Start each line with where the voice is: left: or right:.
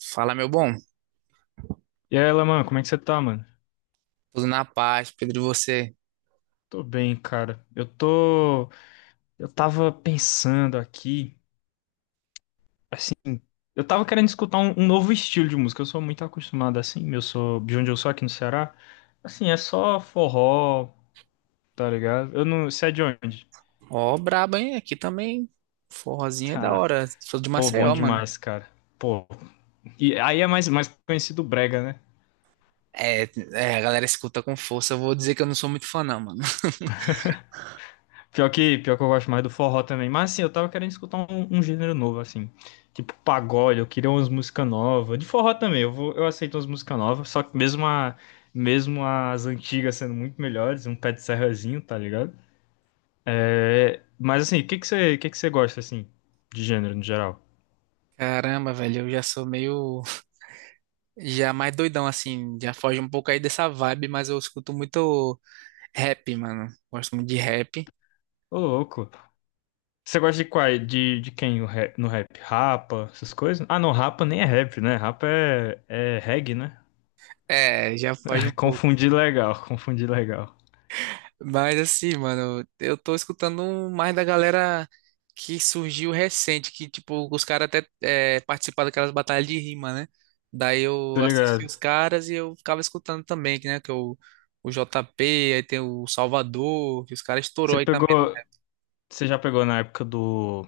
right: Fala, meu bom.
left: E aí, Laman, como é que você tá, mano?
right: Tudo na paz, Pedro, e você?
left: Tô bem, cara. Eu tô. Eu tava pensando aqui, assim. Eu tava querendo escutar um novo estilo de música. Eu sou muito acostumado assim. Eu sou de onde eu sou aqui no Ceará. Assim, é só forró, tá ligado? Eu não. Você é de onde?
right: Ó, brabo, hein? Aqui também. Forrozinho é da
left: Tá.
right: hora. Sou de
left: Pô, bom
right: Maceió, mano.
left: demais, cara. Pô. E aí é mais conhecido brega, né?
right: É, é, a galera escuta com força. Eu vou dizer que eu não sou muito fã, não, mano.
left: Pior que eu gosto mais do forró também. Mas assim, eu tava querendo escutar um gênero novo, assim. Tipo pagode, eu queria umas músicas novas. De forró também, eu aceito umas músicas novas. Só que mesmo, mesmo as antigas sendo muito melhores, um pé de serrazinho, tá ligado? É, mas assim, o que que você gosta, assim, de gênero no geral?
right: Caramba, velho, eu já sou meio. Já mais doidão, assim. Já foge um pouco aí dessa vibe, mas eu escuto muito rap, mano. Gosto muito de rap.
left: Ô, louco. Você gosta de qual? De quem no rap? Rapa, essas coisas? Ah, não, rapa nem é rap, né? Rapa é, é reggae, né?
right: É, já foge um pouco.
left: Confundi legal, confundi legal.
right: Mas assim, mano, eu tô escutando mais da galera que surgiu recente, que tipo, os caras até é, participaram daquelas batalhas de rima, né? Daí eu
left: Tô
right: assisti
left: ligado.
right: os caras e eu ficava escutando também, que, né? Que é o JP, aí tem o Salvador, que os caras estourou
left: Você
right: aí também.
left: pegou. Você já pegou na época do.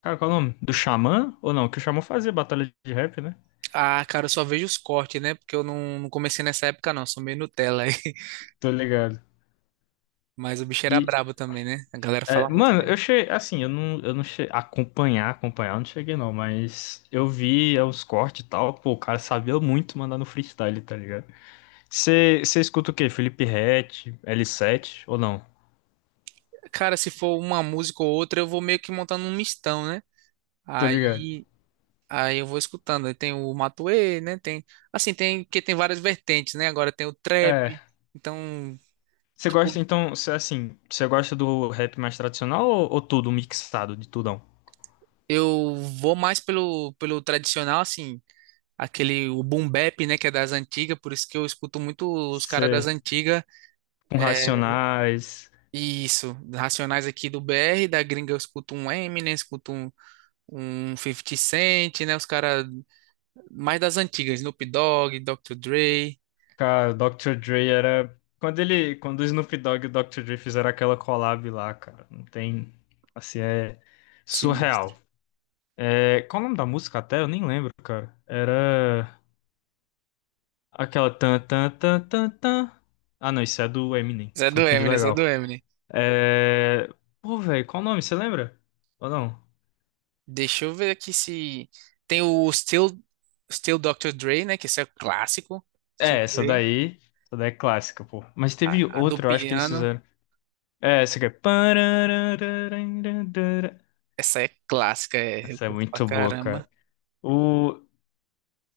left: Cara, qual é o nome? Do Xamã? Ou não? Que o Xamã fazia batalha de rap, né?
right: Ah, cara, eu só vejo os cortes, né? Porque eu não comecei nessa época, não, sou meio Nutella aí.
left: Tô ligado.
right: Mas o bicho era
left: E.
right: brabo também, né? A galera
left: É,
right: fala muito
left: mano,
right: dele.
left: eu cheguei. Assim, eu não cheguei. Acompanhar, eu não cheguei não, mas eu vi os cortes e tal. Pô, o cara sabia muito mandar no freestyle, tá ligado? Você escuta o quê? Felipe Ret, l Sete ou não?
right: Cara, se for uma música ou outra, eu vou meio que montando um mistão, né?
left: Tô ligado.
right: Aí Aí eu vou escutando. Aí tem o Matuê, né? Tem, assim, tem que tem várias vertentes, né? Agora tem o trap.
left: É.
right: Então,
left: Você
right: tipo,
left: gosta, então, cê, assim, você gosta do rap mais tradicional ou tudo mixado, de tudão?
right: eu vou mais pelo tradicional, assim, aquele o boom bap, né, que é das antigas, por isso que eu escuto muito os caras das
left: Você.
right: antigas.
left: Com
right: É,
left: Racionais.
right: isso, Racionais aqui do BR, da gringa eu escuto um Eminem, escuto um 50 Cent, né? Os caras mais das antigas, Snoop Dogg, Dr. Dre,
left: Cara, o Dr. Dre era. Quando ele. Quando o Snoop Dogg e o Dr. Dre fizeram aquela collab lá, cara. Não tem. Assim, é
right: sinistro.
left: surreal. É... Qual o nome da música até? Eu nem lembro, cara. Era. Aquela tan tan tan tan tan. Ah, não, isso é do Eminem.
right: Zé do
left: Confundi
right: Eminem, Zé do
left: legal.
right: Eminem.
left: É. Pô, velho, qual o nome? Você lembra? Ou não?
right: Deixa eu ver aqui se. Tem o Still Dr. Dre, né? Que esse é o clássico. Still
left: É, essa
right: Dre.
left: daí. Essa daí é clássica, pô. Mas teve
right: A do
left: outra, eu acho que eles
right: piano.
left: fizeram. É, essa aqui é. Pararararararara.
right: Essa é clássica, é. Eu
left: Essa é
right: curto pra
left: muito boa,
right: caramba.
left: cara. O...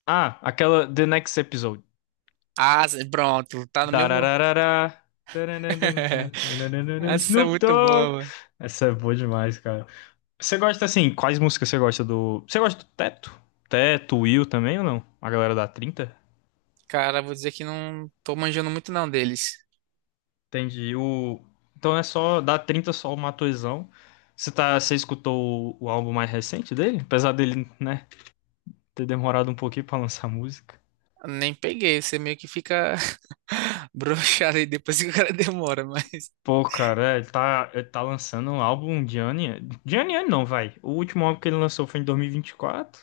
left: Ah, aquela The Next Episode.
right: Ah, pronto, tá no mesmo.
left: Darararara. Taranandantantantantantantan.
right: Essa é
left: Snoop
right: muito boa,
left: Dogg.
right: mano.
left: Essa é boa demais, cara. Você gosta assim, quais músicas você gosta do. Você gosta do Teto? Teto, Will também ou não? A galera da trinta.
right: Cara, vou dizer que não tô manjando muito não deles.
left: Entendi. O... Então é só da 30 só o Matuezão. Você tá... você escutou o álbum mais recente dele? Apesar dele, né, ter demorado um pouquinho pra lançar música.
right: Nem peguei, você meio que fica broxado aí depois que o cara demora, mas.
left: Pô, cara, é, ele tá lançando um álbum de ano em ano. De ano em ano não, vai. O último álbum que ele lançou foi em 2024.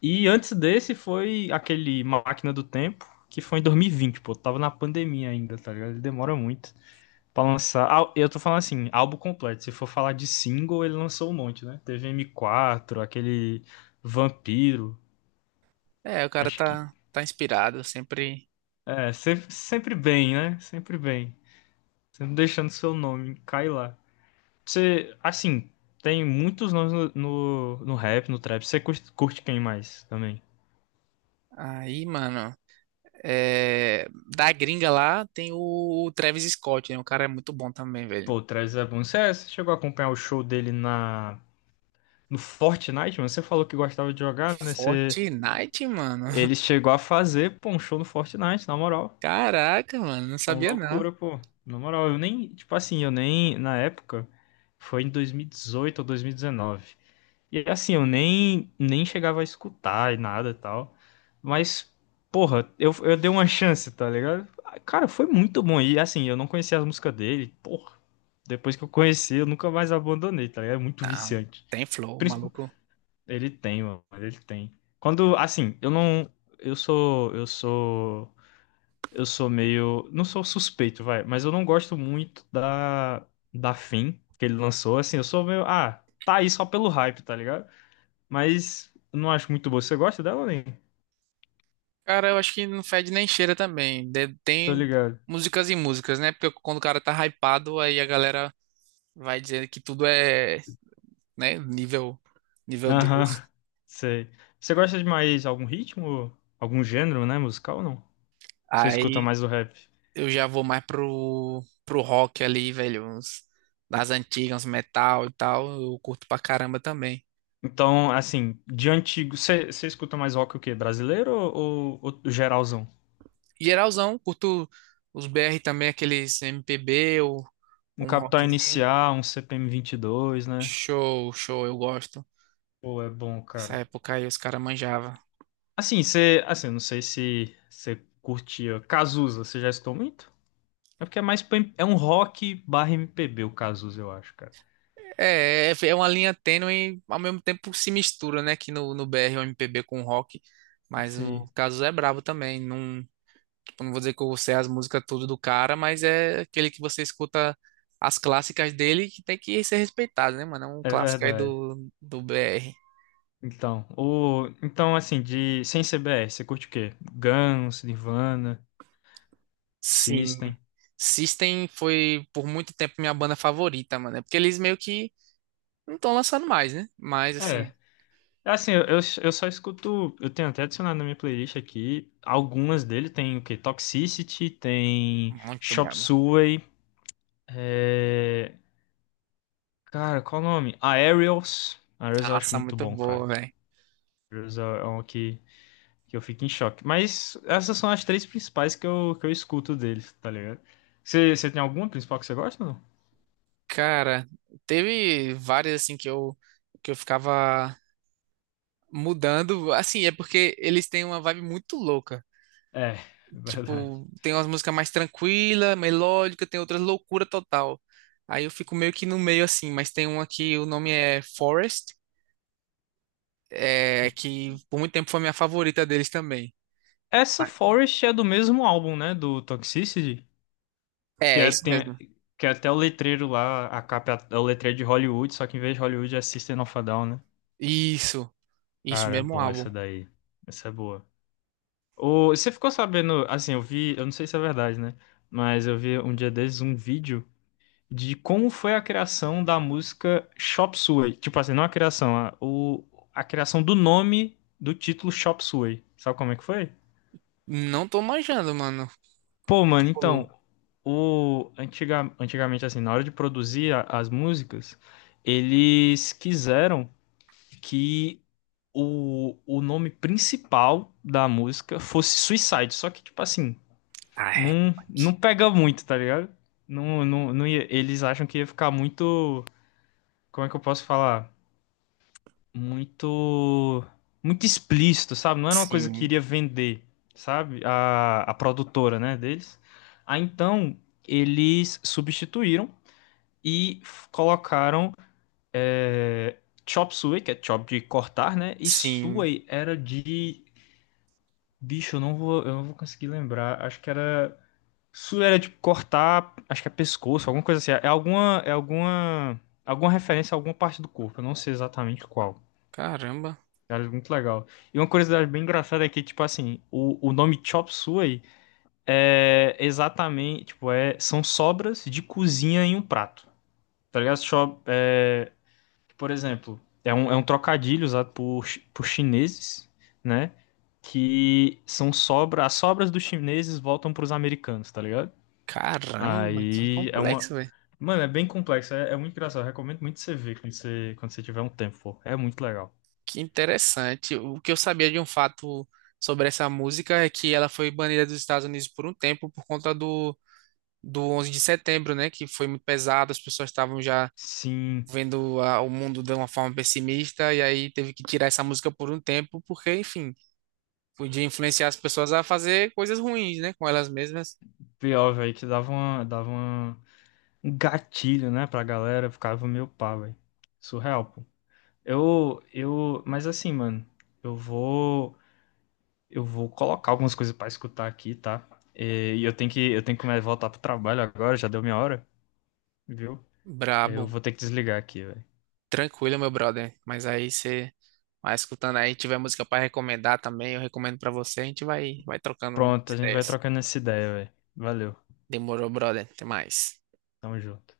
left: E 24. E antes desse foi aquele Máquina do Tempo, que foi em 2020, pô. Tava na pandemia ainda, tá ligado? Ele demora muito pra lançar. Ah, eu tô falando assim, álbum completo. Se for falar de single, ele lançou um monte, né? Teve M4, aquele Vampiro.
right: É, o cara
left: Acho que.
right: tá, tá inspirado sempre.
left: É, sempre, sempre bem, né? Sempre bem. Sempre deixando seu nome cair lá. Você, assim, tem muitos nomes no rap, no trap. Você curte, curte quem mais também?
right: Aí, mano. É, da gringa lá tem o Travis Scott, né? O cara é muito bom também, velho.
left: Pô, o Travis é bom. Você, você chegou a acompanhar o show dele na, no Fortnite, mano? Você falou que gostava de jogar, né? Você,
right: Fortnite, mano.
left: ele chegou a fazer, pô, um show no Fortnite, na moral.
right: Caraca, mano, não
left: Uma
right: sabia não.
left: loucura, pô. Na moral, eu nem, tipo assim, eu nem, na época, foi em 2018 ou 2019. E assim, eu nem, nem chegava a escutar e nada e tal. Mas, porra, eu dei uma chance, tá ligado? Ah, cara, foi muito bom. E assim, eu não conhecia as músicas dele. Porra, depois que eu conheci, eu nunca mais abandonei, tá ligado? É muito
right: Não,
left: viciante.
right: tem flow,
left: Princip-
right: maluco.
left: Ele tem, mano, ele tem. Quando, assim, eu não. Eu sou. Eu sou. Eu sou meio. Não sou suspeito, vai. Mas eu não gosto muito da. Da Fim que ele lançou. Assim, eu sou meio. Ah, tá aí só pelo hype, tá ligado? Mas eu não acho muito boa. Você gosta dela, nem?
right: Cara, eu acho que não fede nem cheira também. De-
left: Tô
right: tem
left: ligado.
right: músicas e músicas, né? Porque quando o cara tá hypado, aí a galera vai dizer que tudo é, né, nível, nível
left: Aham,
right: Deus.
left: sei. Você gosta de mais algum ritmo? Algum gênero, né? Musical ou não? Você escuta
right: Aí
left: mais o rap?
right: eu já vou mais pro rock ali, velho. Uns, das antigas, uns metal e tal. Eu curto pra caramba também.
left: Então, assim, de antigo. Você escuta mais rock o quê? Brasileiro ou geralzão?
right: Geralzão, curto os BR também, aqueles MPB ou
left: Um
right: ou um
left: Capital
right: rockzinho.
left: Inicial, um CPM dois, né?
right: Show, show, eu gosto.
left: Pô, é bom,
right: Nessa
left: cara.
right: época aí os caras manjavam.
left: Assim, você. Assim, eu não sei se você curtia. Cazuza, você já escutou muito? É porque é mais. É um rock barra MPB o Cazuza, eu acho, cara.
right: É, é uma linha tênue, ao mesmo tempo se mistura, né? Que no, no BR o MPB com o rock. Mas o
left: Sim.
right: Cazuza é brabo também. Não, tipo, não vou dizer que eu sei as músicas tudo do cara, mas é aquele que você escuta as clássicas dele que tem que ser respeitado, né, mano? É um
left: É
right: clássico aí
left: verdade.
right: do, do BR.
left: Então, o... então assim, de sem C B CBR, você curte o quê? Guns, Nirvana,
right: Sim.
left: System.
right: System foi por muito tempo minha banda favorita, mano. É. Porque eles meio que não estão lançando mais, né? Mas assim,
left: É. É assim, eu eu só escuto. Eu tenho até adicionado na minha playlist aqui. Algumas dele tem o quê? Toxicity, tem
right: muito
left: Chop
right: braba.
left: Suey. É... Cara, qual o nome? Aerials. Aerials eu acho
right: Nossa,
left: muito
right: muito
left: bom, cara.
right: boa, velho.
left: Aerials é é um que eu fico em choque. Mas essas são as três principais que que eu escuto deles, tá ligado? Você, você tem alguma principal que você gosta ou não?
right: Cara, teve várias assim que eu ficava mudando. Assim, é porque eles têm uma vibe muito louca.
left: É, verdade.
right: Tipo, tem umas músicas mais tranquila, melódica, tem outras loucura total. Aí eu fico meio que no meio assim, mas tem uma que o nome é Forest, é que por muito tempo foi minha favorita deles também.
left: Essa
right: Ah,
left: Forest é do mesmo álbum, né? Do Toxicity. Que
right: é, é
left: é,
right: isso
left: tem,
right: mesmo.
left: que é até o letreiro lá, a capa é o letreiro de Hollywood, só que em vez de Hollywood é System of a Down, né?
right: Isso. Isso
left: Cara, é
right: mesmo,
left: bom
right: álbum.
left: essa daí. Essa é boa. Ô, você ficou sabendo, assim, eu vi, eu não sei se é verdade, né? Mas eu vi um dia desses um vídeo de como foi a criação da música Chop Suey. Tipo assim, não a criação, a criação do nome do título Chop Suey. Sabe como é que foi?
right: Não tô manjando, mano. O
left: Pô,
right: que que
left: mano, então,
right: rolou?
left: o antigamente assim, na hora de produzir as músicas, eles quiseram que o nome principal da música fosse Suicide, só que tipo assim,
right: Ah, é.
left: não pega muito, tá ligado? Não, não, não eles acham que ia ficar muito, como é que eu posso falar? Muito muito explícito, sabe? Não era uma coisa que
right: Sim.
left: iria vender, sabe? A produtora, né, deles. Aí então eles substituíram e colocaram é, chop suey, que é chop de cortar, né? E
right: Sim.
left: suey era de bicho, eu não vou conseguir lembrar. Acho que era suey era de cortar, acho que é pescoço, alguma coisa assim. Alguma referência a alguma parte do corpo. Eu não sei exatamente qual.
right: Caramba.
left: Cara, muito legal. E uma curiosidade bem engraçada é que, tipo assim, o nome Chop Suey é exatamente, tipo, é, são sobras de cozinha em um prato. Tá ligado? Chop, é, por exemplo, é um trocadilho usado por, por chineses, né? Que são sobras, as sobras dos chineses voltam pros americanos, tá ligado?
right: Caramba, que
left: Aí é uma.
right: complexo, velho.
left: Mano, é bem complexo, é muito engraçado. Eu recomendo muito você ver quando você tiver um tempo, pô. É muito legal.
right: Que interessante. O que eu sabia de um fato sobre essa música é que ela foi banida dos Estados Unidos por um tempo por conta do 11 de setembro, né? Que foi muito pesado, as pessoas estavam já
left: Sim.
right: vendo a- o mundo de uma forma pessimista, e aí teve que tirar essa música por um tempo, porque, enfim, podia influenciar as pessoas a fazer coisas ruins, né? Com elas mesmas.
left: Pior, velho, que dava uma, um gatilho, né, pra galera, ficava meio pá, velho. Surreal, pô. Mas assim, mano, eu vou, eu vou colocar algumas coisas pra escutar aqui, tá? E eu tenho que começar a voltar pro trabalho agora, já deu minha hora, viu? Eu
right: Brabo.
left: vou ter que desligar aqui, velho.
right: Tranquilo, meu brother. Mas aí você vai escutando aí, tiver música pra recomendar também, eu recomendo pra você, a gente vai trocando
left: Pronto, a gente vai
right: ideias.
left: trocando essa ideia, velho. Valeu,
right: Demorou, brother. Até mais.
left: tamo junto.